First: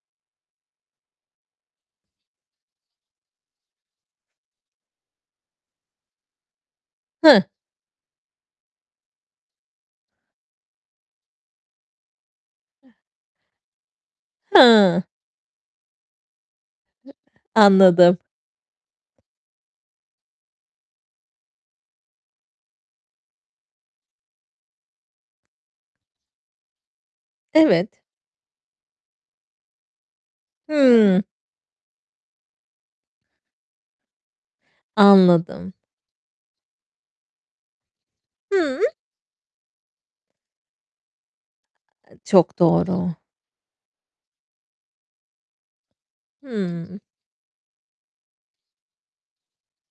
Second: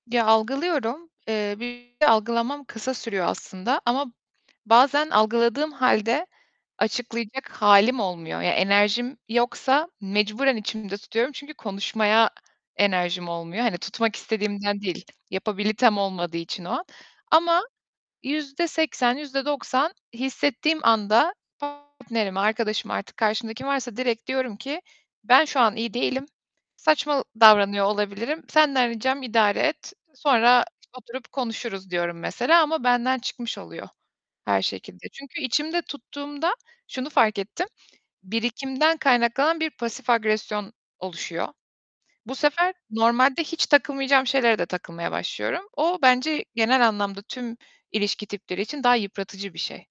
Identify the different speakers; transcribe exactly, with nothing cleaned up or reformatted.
Speaker 1: Ya, algılıyorum, eee, bir de algılamam kısa sürüyor aslında ama bazen algıladığım hâlde
Speaker 2: Heh.
Speaker 1: açıklayacak hâlim olmuyor. Ya, enerjim yoksa mecburen içimde tutuyorum. Çünkü konuşmaya
Speaker 2: Eh
Speaker 1: enerjim olmuyor. Hani, tutmak istediğimden
Speaker 2: He.
Speaker 1: değil, yapabilitem olmadığı için o
Speaker 2: [unintelligible]
Speaker 1: ama
Speaker 2: Anladım.
Speaker 1: yüzde seksen yüzde doksan hissettiğim anda partnerime, arkadaşıma, artık karşımdaki varsa direkt diyorum ki: "Ben şu an iyi değilim. Saçma davranıyor
Speaker 2: Evet.
Speaker 1: olabilirim. Senden ricam idare et, sonra
Speaker 2: Hımm.
Speaker 1: oturup konuşuruz." diyorum mesela ama benden çıkmış oluyor her şekilde. Çünkü
Speaker 2: Anladım.
Speaker 1: içimde tuttuğumda şunu fark ettim:
Speaker 2: Hımm.
Speaker 1: Birikimden kaynaklanan bir pasif agresyon oluşuyor.
Speaker 2: E,
Speaker 1: Bu
Speaker 2: çok
Speaker 1: sefer
Speaker 2: doğru.
Speaker 1: normalde hiç takılmayacağım şeylere de takılmaya başlıyorum. O bence genel
Speaker 2: Hımm.
Speaker 1: anlamda tüm ilişki tipleri için daha yıpratıcı bir şey.